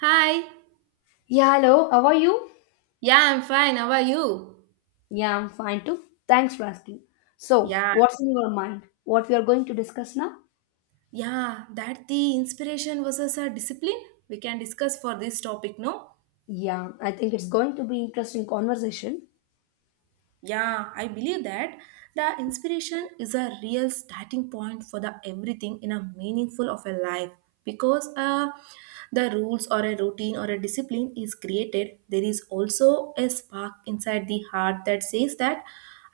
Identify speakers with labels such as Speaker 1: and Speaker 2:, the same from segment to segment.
Speaker 1: Hi.
Speaker 2: Yeah, hello. How are you?
Speaker 1: Yeah, I'm fine. How are you?
Speaker 2: Yeah, I'm fine too. Thanks for asking. So,
Speaker 1: Yeah.
Speaker 2: what's in your mind? What we are going to discuss now?
Speaker 1: Yeah, that the inspiration versus a discipline we can discuss for this topic, no?
Speaker 2: Yeah, I think it's going to be interesting conversation.
Speaker 1: Yeah, I believe that the inspiration is a real starting point for the everything in a meaningful of a life because the rules or a routine or a discipline is created there is also a spark inside the heart that says that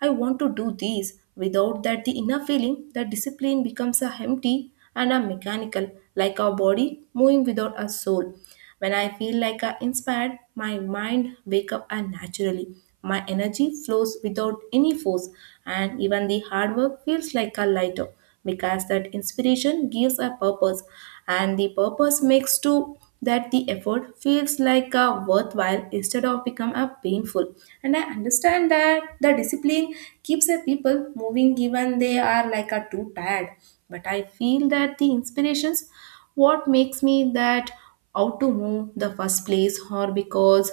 Speaker 1: I want to do these. Without that, the inner feeling, that discipline becomes a empty and a mechanical, like our body moving without a soul. When I feel like I inspired, my mind wake up and naturally. My energy flows without any force, and even the hard work feels like a lighter because that inspiration gives a purpose, and the purpose makes to that the effort feels like a worthwhile instead of become a painful. And I understand that the discipline keeps the people moving even they are like a too tired, but I feel that the inspirations what makes me that out to move the first place or because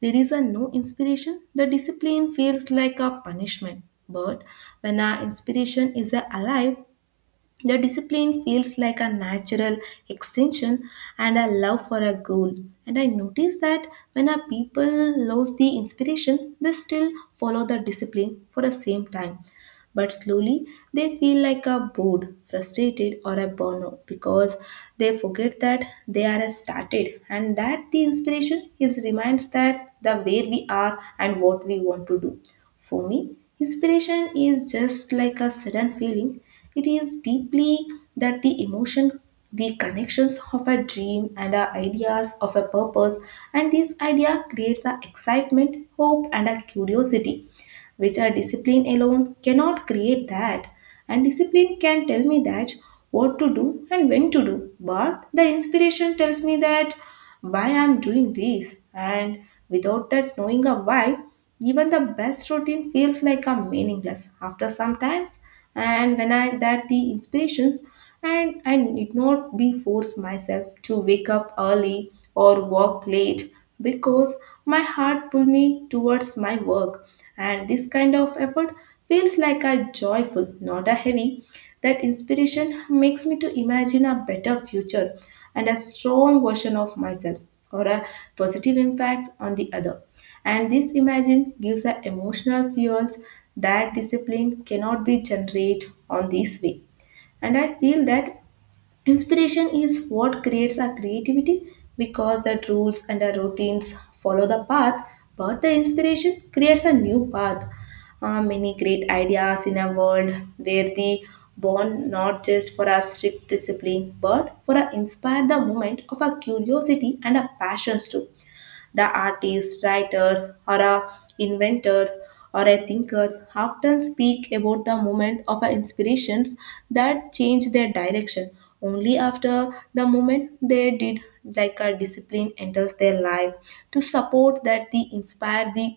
Speaker 1: there is a no inspiration the discipline feels like a punishment. But when our inspiration is alive, the discipline feels like a natural extension and a love for a goal. And I notice that when our people lose the inspiration, they still follow the discipline for the same time. But slowly, they feel like a bored, frustrated, or a burnout because they forget that they are started and that the inspiration is reminds that the where we are and what we want to do. For me, inspiration is just like a sudden feeling. It is deeply that the emotion, the connections of a dream and our ideas of a purpose, and this idea creates a excitement, hope, and a curiosity which are discipline alone cannot create that. And discipline can tell me that what to do and when to do, but the inspiration tells me that why I'm doing this. And without that knowing a why, even the best routine feels like a meaningless after some times. And when I that the inspirations and I need not be forced myself to wake up early or work late because my heart pull me towards my work, and this kind of effort feels like a joyful not a heavy. That inspiration makes me to imagine a better future and a strong version of myself or a positive impact on the other, and this imagine gives a emotional fuels that discipline cannot be generated on this way. And I feel that inspiration is what creates our creativity because that rules and our routines follow the path, but the inspiration creates a new path. Many great ideas in a world where they born not just for our strict discipline but for our inspire the moment of our curiosity and our passions too. The artists, writers, or a inventors or a thinkers often speak about the moment of a inspirations that change their direction only after the moment they did like a discipline enters their life to support that they inspire the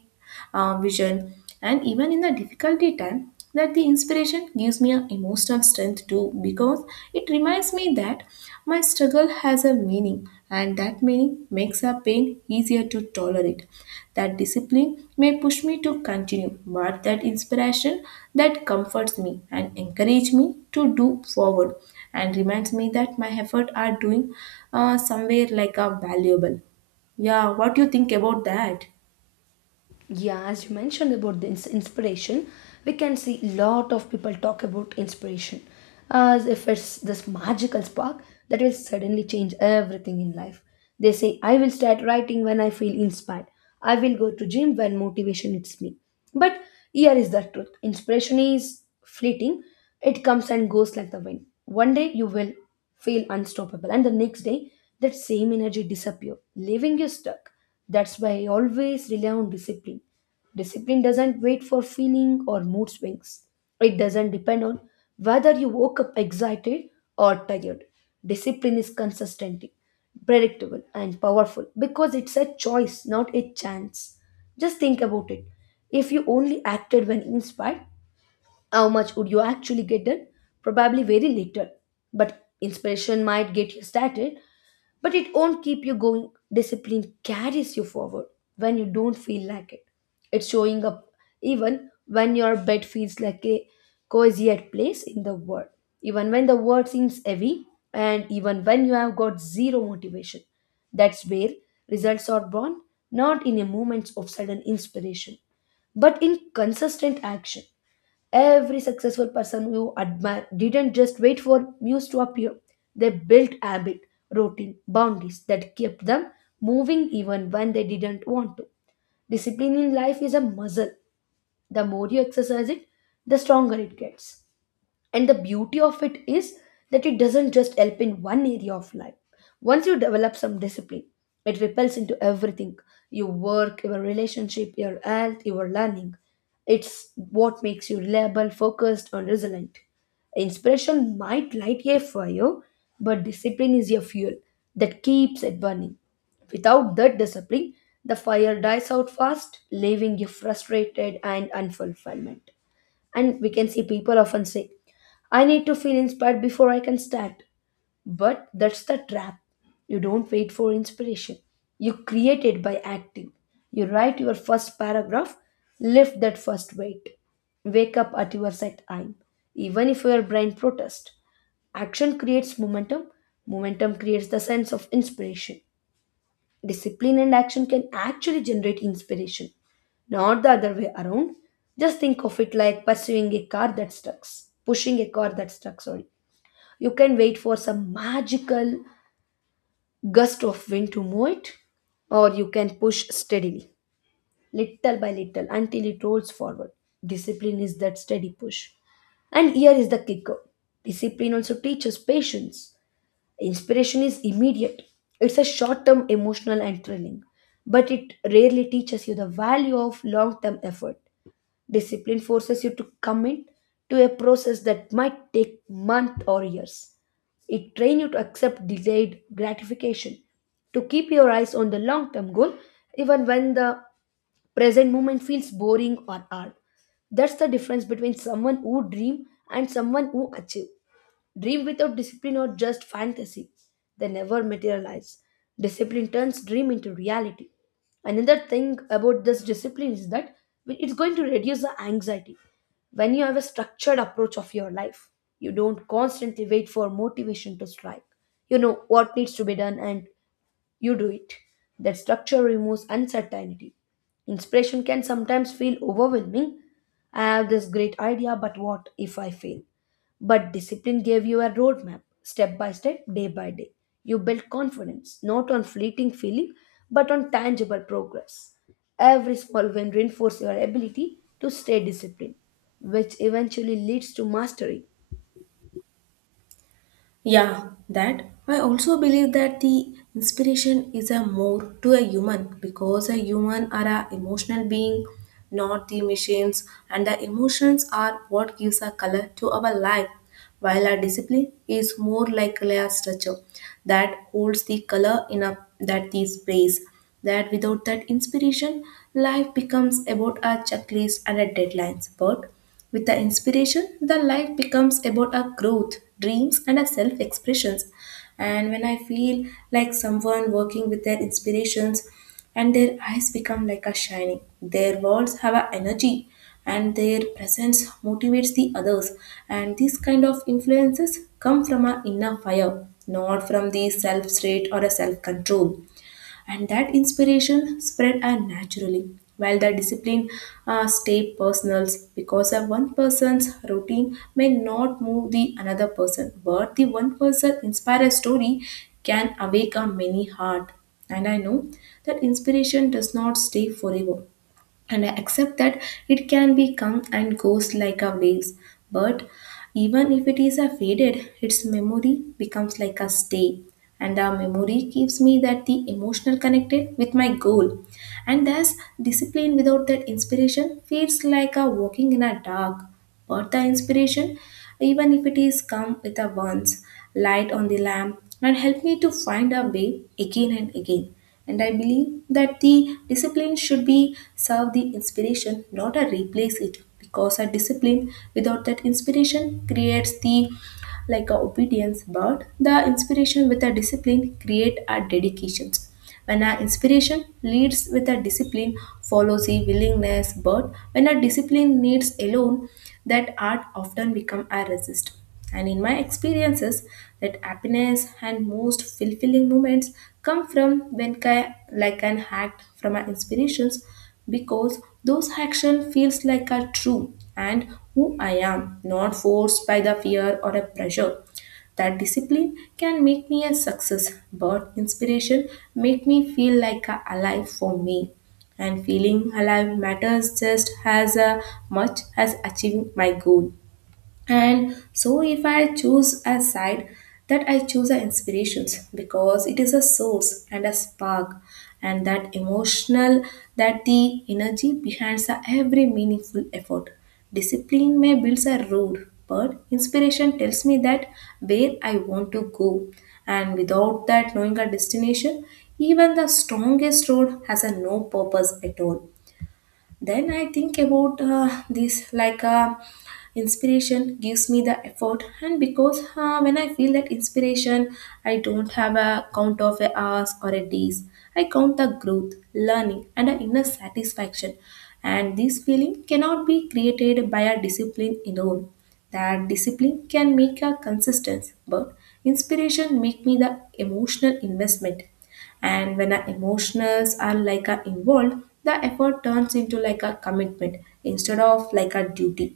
Speaker 1: vision. And even in the difficulty time that the inspiration gives me an emotional strength too because it reminds me that my struggle has a meaning and that meaning makes our pain easier to tolerate. That discipline may push me to continue, but that inspiration that comforts me and encourage me to do forward and reminds me that my effort are doing somewhere like a valuable. Yeah, what do you think about that?
Speaker 2: Yeah, as you mentioned about the inspiration, we can see lot of people talk about inspiration as if it's this magical spark that will suddenly change everything in life. They say, I will start writing when I feel inspired. I will go to gym when motivation hits me. But here is the truth. Inspiration is fleeting. It comes and goes like the wind. One day you will feel unstoppable and the next day that same energy disappear, leaving you stuck. That's why I always rely on discipline. Discipline doesn't wait for feeling or mood swings. It doesn't depend on whether you woke up excited or tired. Discipline is consistent, predictable, and powerful because it's a choice, not a chance. Just think about it. If you only acted when inspired, how much would you actually get done? Probably very little. But inspiration might get you started, but it won't keep you going. Discipline carries you forward when you don't feel like it. It's showing up even when your bed feels like a cozy at place in the world, even when the world seems heavy, and even when you have got zero motivation. That's where results are born, not in a moment of sudden inspiration, but in consistent action. Every successful person you admire didn't just wait for news to appear. They built habit, routine, boundaries that kept them moving even when they didn't want to. Discipline in life is a muscle. The more you exercise it, the stronger it gets. And the beauty of it is that it doesn't just help in one area of life. Once you develop some discipline, it repels into everything, your work, your relationship, your health, your learning. It's what makes you reliable, focused, and resilient. Inspiration might light a fire, but discipline is your fuel that keeps it burning. Without that discipline, the fire dies out fast, leaving you frustrated and unfulfillment. And we can see people often say, I need to feel inspired before I can start. But that's the trap. You don't wait for inspiration. You create it by acting. You write your first paragraph, lift that first weight. Wake up at your set time, even if your brain protests. Action creates momentum, momentum creates the sense of inspiration. Discipline and action can actually generate inspiration, not the other way around. Just think of it like pursuing a car that stuck, pushing a car that stuck, sorry. You can wait for some magical gust of wind to move it, or you can push steadily, little by little, until it rolls forward. Discipline is that steady push. And here is the kicker, discipline also teaches patience. Inspiration is immediate, it's a short term, emotional, and thrilling, but it rarely teaches you the value of long term effort. Discipline forces you to commit to a process that might take months or years. It trains you to accept delayed gratification, to keep your eyes on the long term goal, even when the present moment feels boring or hard. That's the difference between someone who dreams and someone who achieves. Dream without discipline are just fantasy. They never materialize. Discipline turns dream into reality. Another thing about this discipline is that it's going to reduce the anxiety. When you have a structured approach of your life, you don't constantly wait for motivation to strike. You know what needs to be done and you do it. That structure removes uncertainty. Inspiration can sometimes feel overwhelming. I have this great idea, but what if I fail? But discipline gave you a roadmap, step by step, day by day. You built confidence, not on fleeting feeling, but on tangible progress. Every small win reinforces your ability to stay disciplined, which eventually leads to mastery.
Speaker 1: Yeah, that I also believe that the inspiration is a more to a human because a human are a emotional being, not the machines, and the emotions are what gives a color to our life, while our discipline is more like a structure that holds the color in a that the space. That without that inspiration, life becomes about a checklist and a deadlines. But with the inspiration, the life becomes about our growth, dreams, and our self expressions. And when I feel like someone working with their inspirations, and their eyes become like a shining, their walls have a energy, and their presence motivates the others. And these kind of influences come from our inner fire, not from the self-straight or a self-control, and that inspiration spread naturally while the discipline stay personal because a one person's routine may not move the another person, but the one person inspire a story can awake a many heart. And I know that inspiration does not stay forever, and I accept that it can be come and goes like a waves. But even if it is a faded, its memory becomes like a stay. And the memory gives me that the emotional connected with my goal. And thus discipline without that inspiration feels like a walking in a dark. But the inspiration, even if it is come with a once, light on the lamp and help me to find a way again and again. And I believe that the discipline should be serve the inspiration, not a replace it. Because a discipline without that inspiration creates the like a obedience, but the inspiration with a discipline create a dedication. When a inspiration leads with a discipline, follows a willingness, but when a discipline needs alone, that art often become a resist. And in my experiences, that happiness and most fulfilling moments come from when I like an act from my inspirations because those action feels like are true and who I am, not forced by the fear or a pressure. That discipline can make me a success, but inspiration make me feel like a alive for me. And feeling alive matters just as much as achieving my goal. And so if I choose a side that I choose the inspirations because it is a source and a spark and that emotional that the energy behind the every meaningful effort. Discipline may builds a road, but inspiration tells me that where I want to go, and without that knowing a destination even the strongest road has a no purpose at all. Then I think about this like inspiration gives me the effort, and because when I feel that inspiration, I don't have a count of a hours or a days. I count the growth, learning, and an inner satisfaction. And this feeling cannot be created by a discipline alone. That discipline can make a consistency, but inspiration make me the emotional investment, and when our emotions are like are involved the effort turns into like a commitment instead of like a duty.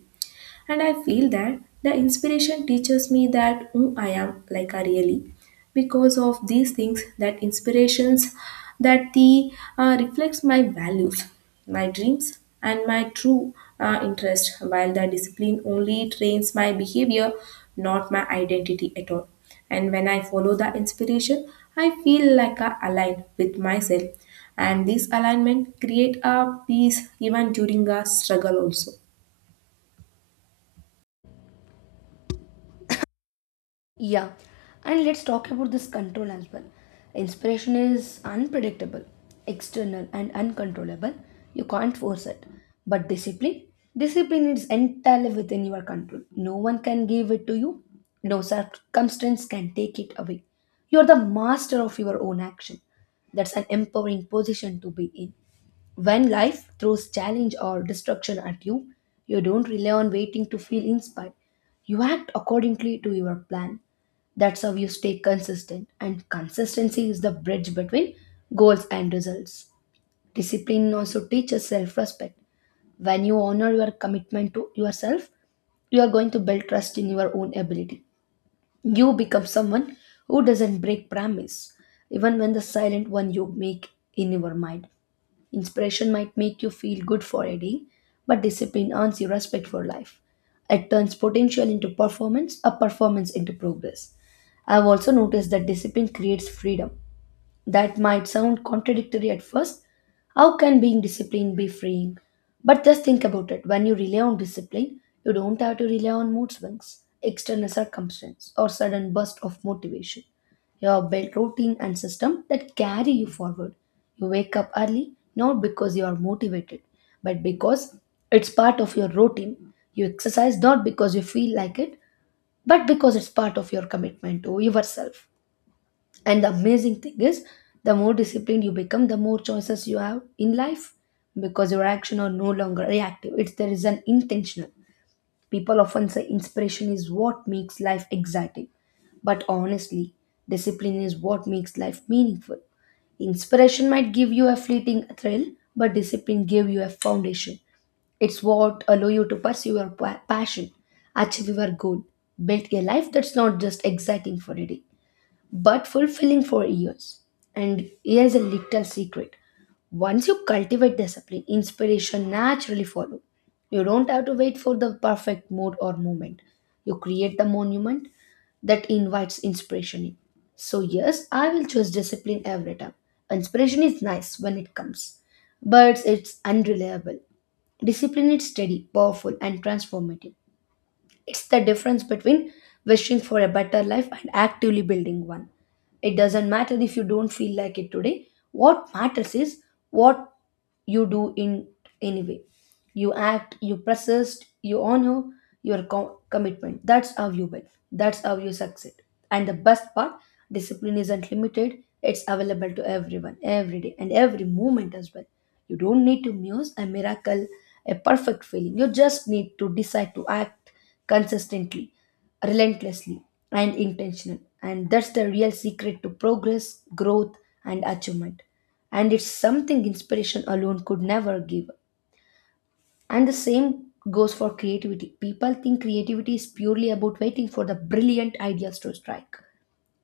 Speaker 1: And I feel that the inspiration teaches me that who I am, like I really. Because of these things, that inspirations, that the reflects my values, my dreams, and my true interest. While the discipline only trains my behavior, not my identity at all. And when I follow the inspiration, I feel like I align with myself. And this alignment create a peace even during a struggle also.
Speaker 2: Yeah, and let's talk about this control as well. Inspiration is unpredictable, external, and uncontrollable. You can't force it. But discipline? Discipline is entirely within your control. No one can give it to you, no circumstance can take it away. You're the master of your own action. That's an empowering position to be in. When life throws challenge or destruction at you, you don't rely on waiting to feel inspired. You act accordingly to your plan. That's how you stay consistent, and consistency is the bridge between goals and results. Discipline also teaches self respect. When you honor your commitment to yourself, you are going to build trust in your own ability. You become someone who doesn't break promise, even when the silent one you make in your mind. Inspiration might make you feel good for a day, but discipline earns you respect for life. It turns potential into performance, a performance into progress. I've also noticed that discipline creates freedom. That might sound contradictory at first. How can being disciplined be freeing? But just think about it. When you rely on discipline, you don't have to rely on mood swings, external circumstance, or sudden burst of motivation. You have built routine and system that carry you forward. You wake up early not because you are motivated, but because it's part of your routine. You exercise not because you feel like it, but because it's part of your commitment to yourself. And the amazing thing is, the more disciplined you become, the more choices you have in life because your action are no longer reactive. It's there is an intentional. People often say inspiration is what makes life exciting, but honestly, discipline is what makes life meaningful. Inspiration might give you a fleeting thrill, but discipline gives you a foundation. It's what allow you to pursue your passion, achieve your goal, build a life that's not just exciting for a day but fulfilling for years. And here's a little secret. Once you cultivate discipline, inspiration naturally follow. You don't have to wait for the perfect mood or moment. You create the monument that invites inspiration in. So yes, I will choose discipline every time. Inspiration is nice when it comes, but it's unreliable. Discipline is steady, powerful, and transformative. It's the difference between wishing for a better life and actively building one. It doesn't matter if you don't feel like it today. What matters is what you do in any way. You act, you persist, you honor your commitment. That's how you win. That's how you succeed. And the best part, discipline isn't limited. It's available to everyone, every day, and every moment as well. You don't need to muse a miracle, a perfect feeling. You just need to decide to act consistently, relentlessly, and intentional. And that's the real secret to progress, growth, and achievement. And it's something inspiration alone could never give. And the same goes for creativity. People think creativity is purely about waiting for the brilliant ideas to strike.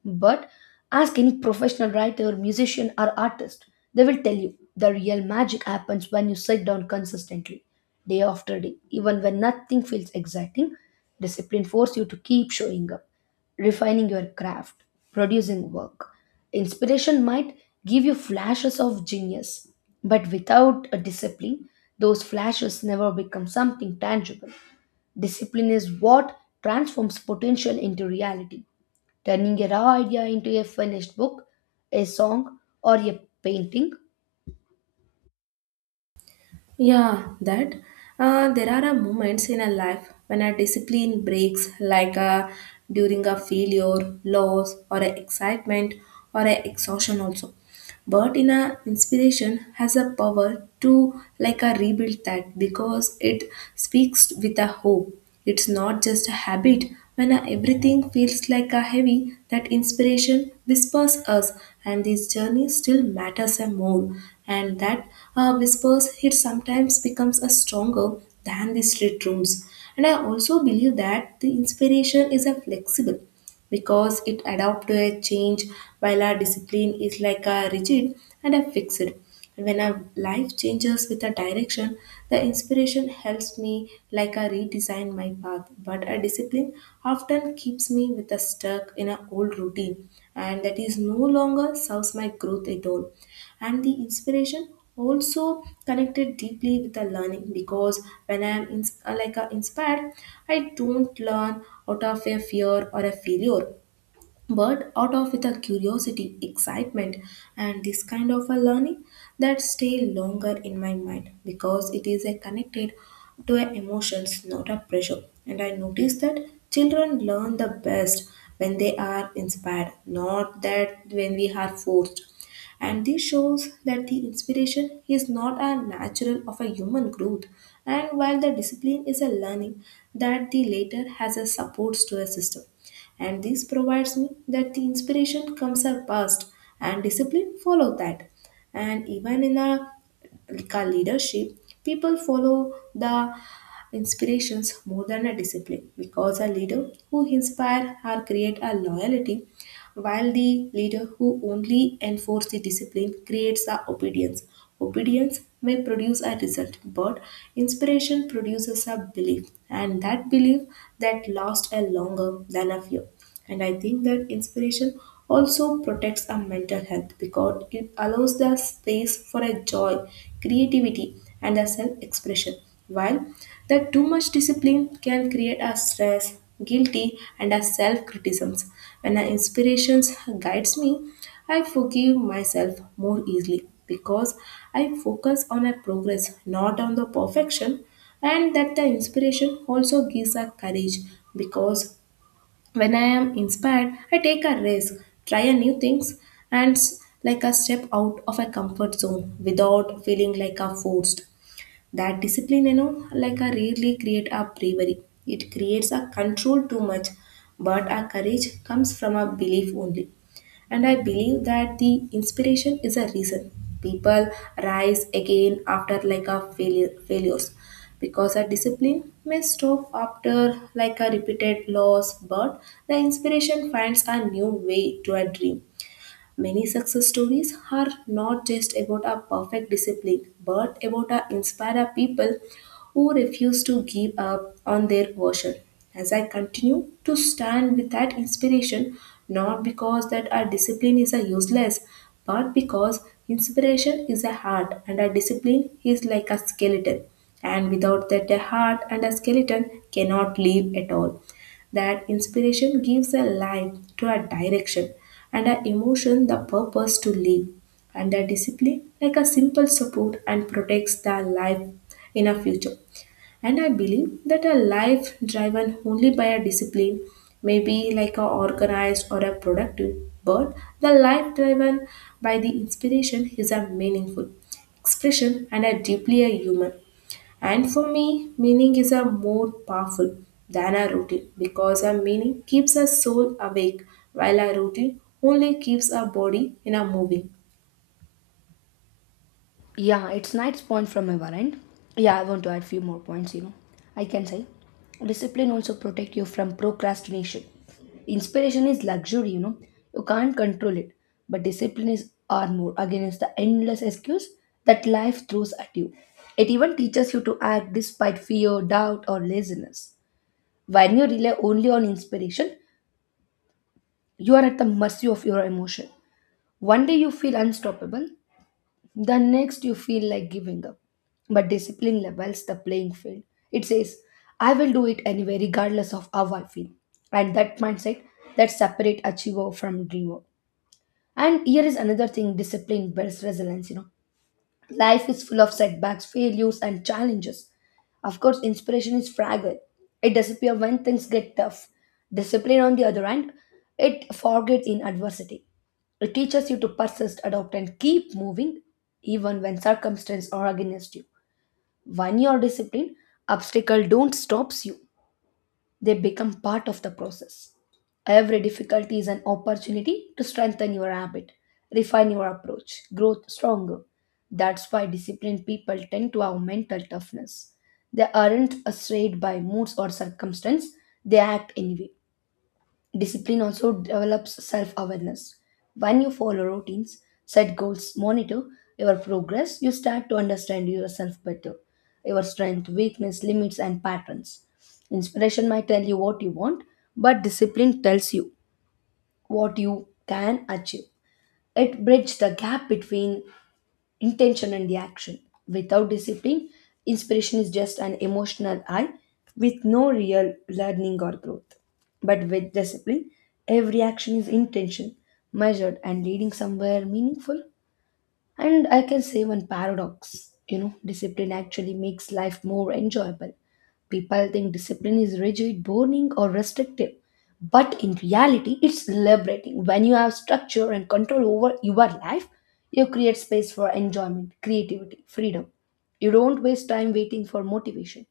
Speaker 2: But ask any professional writer, musician, or artist, they will tell you the real magic happens when you sit down consistently, day after day, even when nothing feels exciting. Discipline forces you to keep showing up, refining your craft, producing work. Inspiration might give you flashes of genius, but without a discipline, those flashes never become something tangible. Discipline is what transforms potential into reality, turning a raw idea into a finished book, a song, or a painting.
Speaker 1: Yeah, that. There are a moments in a life when a discipline breaks, like a, during a failure, loss, or a excitement, or a exhaustion also. But in a inspiration has a power to like a rebuild that because it speaks with a hope. It's not just a habit. When everything feels like a heavy, that inspiration whispers us, and this journey still matters and more. And that whispers here sometimes becomes a stronger than the street rooms. And I also believe that the inspiration is a flexible because it adapts to a change while our discipline is like a rigid and a fixed. And when our life changes with a direction, the inspiration helps me like a redesign my path, but a discipline often keeps me with a stuck in an old routine and that is no longer serves my growth at all. And the inspiration also connected deeply with the learning because when I'm in, like inspired, I don't learn out of a fear or a failure but out of with a curiosity, excitement, and this kind of a learning that stay longer in my mind because it is a connected to a emotions, not a pressure. And I notice that children learn the best when they are inspired, not that when we are forced. And this shows that the inspiration is not a natural of a human growth, and while the discipline is a learning that the later has a supports to a system and this provides me that the inspiration comes up first and discipline follow that. And even in a like a leadership people follow the inspirations more than a discipline because a leader who inspire or create a loyalty while the leader who only enforces the discipline creates a obedience. Obedience may produce a result, but inspiration produces a belief, and that belief that lasts a longer than a fear. And I think that inspiration also protects our mental health because it allows the space for a joy, creativity, and a self expression. While that too much discipline can create a stress, guilty, and a self criticisms. When an inspirations guides me, I forgive myself more easily because I focus on a progress, not on the perfection, and that the inspiration also gives a courage because when I am inspired, I take a risk, try a new things, and like a step out of a comfort zone without feeling like a forced. That discipline, like a rarely create a bravery. It creates a control too much, but our courage comes from a belief only. And I believe that the inspiration is a reason. People rise again after like a failures because a discipline may stop after like a repeated loss, but the inspiration finds a new way to a dream. Many success stories are not just about a perfect discipline, but about a inspire people who refuse to give up on their version. As I continue to stand with that inspiration, not because that our discipline is a useless, but because inspiration is a heart and our discipline is like a skeleton. And without that, a heart and a skeleton cannot live at all. That inspiration gives a life to a direction and an emotion the purpose to live, and the discipline like a simple support and protects the life in a future. And I believe that a life driven only by a discipline may be like a organized or a productive, but the life driven by the inspiration is a meaningful expression and a deeply a human. And for me, meaning is a more powerful than a routine because a meaning keeps a soul awake while a routine only keeps our body in a moving.
Speaker 2: Yeah, it's nice point from my end. Yeah, I want to add few more points, you know. I can say discipline also protect you from procrastination. Inspiration is luxury, you know. You can't control it. But discipline is armor against the endless excuse that life throws at you. It even teaches you to act despite fear, doubt, or laziness. When you rely only on inspiration, you are at the mercy of your emotion. One day you feel unstoppable, the next you feel like giving up. But discipline levels the playing field. It says, I will do it anyway, regardless of how I feel. And that mindset that separate achiever from dreamer. And here is another thing, discipline builds resilience, you know. Life is full of setbacks, failures, and challenges. Of course, inspiration is fragile. It disappears when things get tough. Discipline, on the other hand, it forgets in adversity. It teaches you to persist, adopt, and keep moving even when circumstances are against you. When you are disciplined, obstacles don't stop you. They become part of the process. Every difficulty is an opportunity to strengthen your habit, refine your approach, grow stronger. That's why disciplined people tend to have mental toughness. They aren't swayed by moods or circumstance, they act anyway. Discipline also develops self awareness. When you follow routines, set goals, monitor your progress, you start to understand yourself better, your strength, weakness, limits, and patterns. Inspiration might tell you what you want, but discipline tells you what you can achieve. It bridges the gap between intention and the action. Without discipline, inspiration is just an emotional high with no real learning or growth. But with discipline, every action is intention, measured, and leading somewhere meaningful. And I can say one paradox, you know, discipline actually makes life more enjoyable. People think discipline is rigid, boring, or restrictive. But in reality, it's liberating. When you have structure and control over your life, you create space for enjoyment, creativity, freedom. You don't waste time waiting for motivation.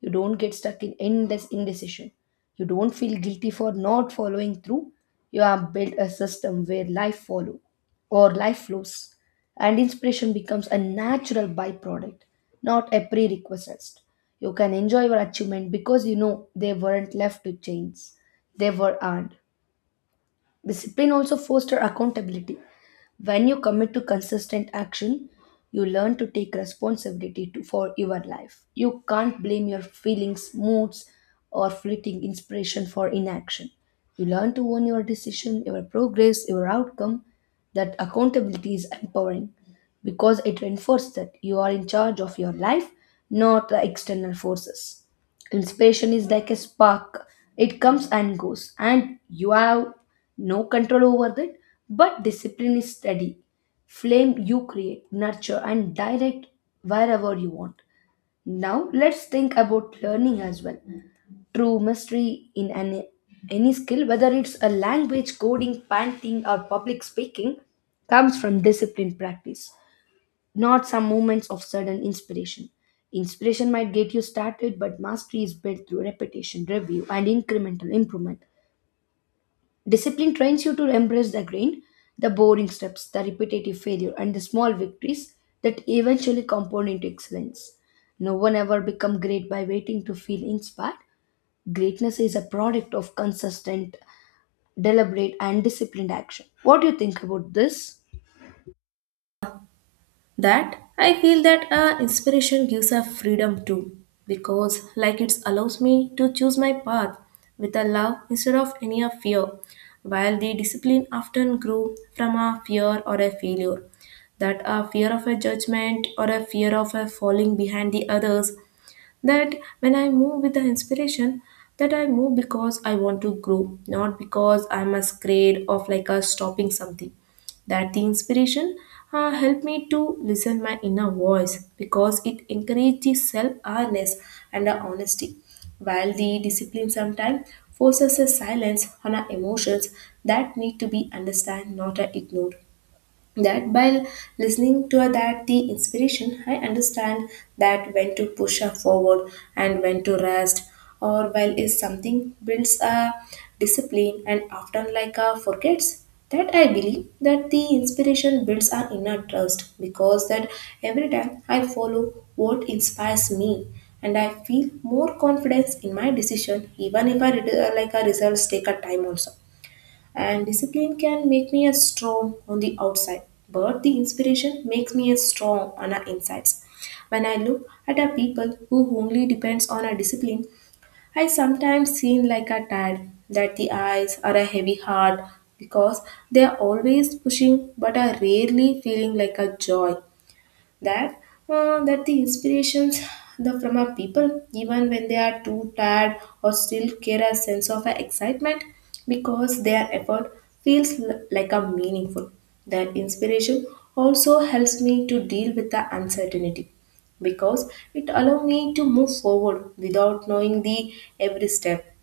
Speaker 2: You don't get stuck in endless indecision. You don't feel guilty for not following through. You have built a system where life follows or life flows, and inspiration becomes a natural byproduct, not a prerequisite. You can enjoy your achievement because you know they weren't left to chance, they were earned. Discipline also fosters accountability. When you commit to consistent action, you learn to take responsibility to, for your life. You can't blame your feelings, moods, or fleeting inspiration for inaction. You learn to own your decision, your progress, your outcome. That accountability is empowering because it reinforces that you are in charge of your life, not the external forces. Inspiration is like a spark, it comes and goes, and you have no control over that. But discipline is steady. Flame you create, nurture, and direct wherever you want. Now, let's think about learning as well. True mastery in any skill, whether it's a language, coding, painting, or public speaking, comes from disciplined practice, not some moments of sudden inspiration. Inspiration might get you started, but mastery is built through repetition, review, and incremental improvement. Discipline trains you to embrace the grind, the boring steps, the repetitive failure, and the small victories that eventually compound into excellence. No one ever become great by waiting to feel inspired. Greatness is a product of consistent, deliberate, and disciplined action. What do you think about this?
Speaker 1: That I feel that a inspiration gives a freedom too because like it allows me to choose my path with a love instead of any a fear while the discipline often grew from a fear or a failure, that a fear of a judgment or a fear of a falling behind the others. That when I move with the inspiration, that I move because I want to grow, not because I'm a scared of like a stopping something. That the inspiration helped me to listen my inner voice because it encourages self-awareness and the honesty, while the discipline sometimes forces a silence on our emotions that need to be understood, not ignored. That by listening to that the inspiration, I understand that when to push her forward and when to rest, or while is something builds a discipline and often like a forgets. That I believe that the inspiration builds our inner trust because that every time I follow what inspires me, and I feel more confidence in my decision even if I, like a results take a time also. And discipline can make me as strong on the outside, but the inspiration makes me as strong on our insides. When I look at a people who only depends on a discipline, I sometimes seem like a tired, that the eyes are a heavy heart because they are always pushing but are rarely feeling like a joy. That that the inspirations the from our people even when they are too tired or still carry a sense of excitement because their effort feels like a meaningful. That inspiration also helps me to deal with the uncertainty because it allows me to move forward without knowing the every step.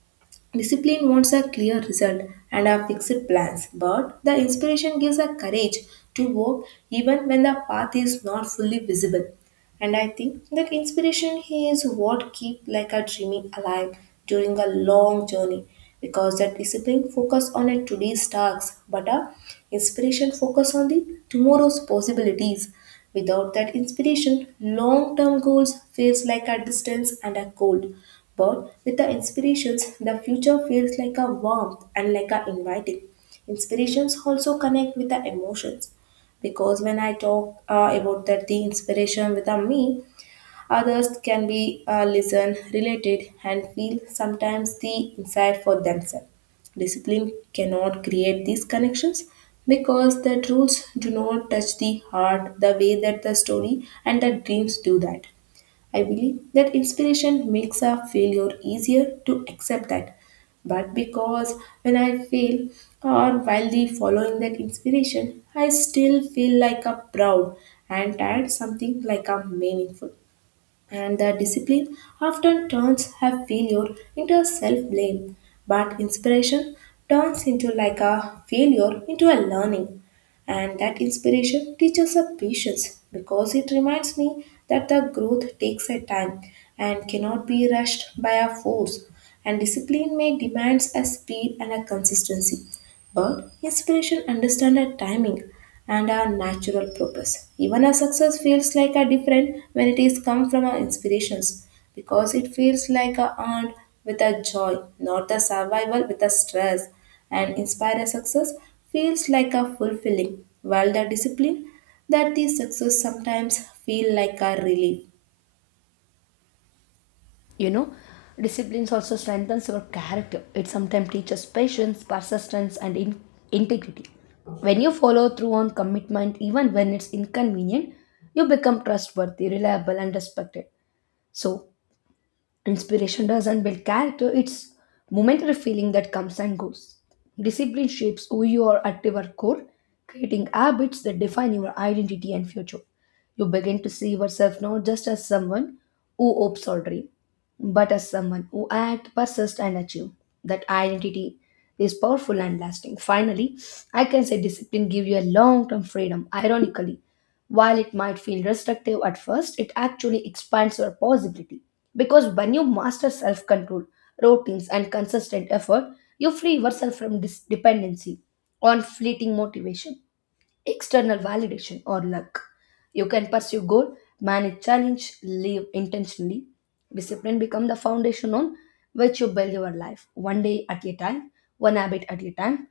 Speaker 1: Discipline wants a clear result and a fixed plans, but the inspiration gives a courage to walk even when the path is not fully visible. And I think that inspiration is what keep like a dreaming alive during a long journey because that discipline focus on a today's tasks, but a inspiration focus on the tomorrow's possibilities. Without that inspiration, long-term goals feels like a distance and a cold. But with the inspirations, the future feels like a warmth and like a inviting. Inspirations also connect with the emotions because when I talk about that the inspiration with a me, others can be listen, related, and feel sometimes the inside for themselves. Discipline cannot create these connections because the rules do not touch the heart the way that the story and the dreams do that. I believe that inspiration makes a failure easier to accept that. But because when I fail or while the following that inspiration, I still feel like a proud and add something like a meaningful, and the discipline often turns her failure into self-blame, but inspiration turns into like a failure into a learning. And that inspiration teaches us patience because it reminds me that the growth takes a time and cannot be rushed by a force. And discipline may demands a speed and a consistency, but inspiration understands our timing and our natural purpose. Even our success feels like a different when it is come from our inspirations because it feels like a earned with a joy, not the survival with a stress. And inspired success feels like a fulfilling, while the discipline that the success sometimes feel like a relief.
Speaker 2: You know, disciplines also strengthens your character. It sometimes teaches patience, persistence, and integrity. When you follow through on commitment even when it's inconvenient, you become trustworthy, reliable, and respected. So inspiration doesn't build character, it's momentary feeling that comes and goes. Discipline shapes who you are at your core, creating habits that define your identity and future. You begin to see yourself not just as someone who hopes or dreams, but as someone who act, persist, and achieve. That identity is powerful and lasting. Finally, I can say discipline gives you a long-term freedom. Ironically, while it might feel restrictive at first, it actually expands your possibility. Because when you master self-control, routines, and consistent effort, you free yourself from this dependency on fleeting motivation, external validation, or luck. You can pursue goal, manage challenge, live intentionally. Discipline become the foundation on which you build your life, one day at a time, one habit at a time.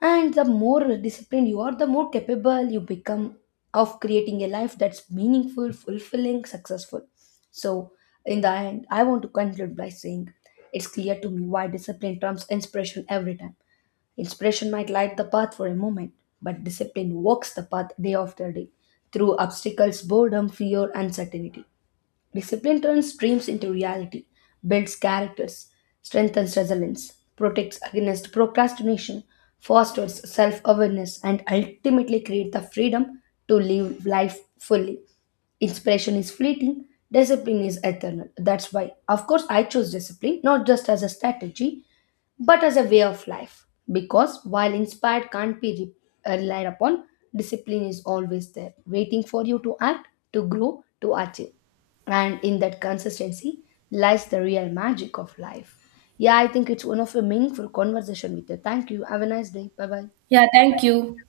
Speaker 2: And the more disciplined you are, the more capable you become of creating a life that's meaningful, fulfilling, successful. So, in the end, I want to conclude by saying it's clear to me why discipline trumps inspiration every time. Inspiration might light the path for a moment, but discipline walks the path day after day through obstacles, boredom, fear, uncertainty. Discipline turns dreams into reality, builds characters, strengthens resilience, protects against procrastination, fosters self awareness, and ultimately creates the freedom to live life fully. Inspiration is fleeting, discipline is eternal. That's why, of course, I chose discipline not just as a strategy but as a way of life. Because while inspired can't be relied upon, discipline is always there, waiting for you to act, to grow, to achieve. And in that consistency lies the real magic of life. Yeah, I think it's one of a meaningful conversation with you. Thank you. Have a nice day. Bye bye.
Speaker 1: Yeah, thank you.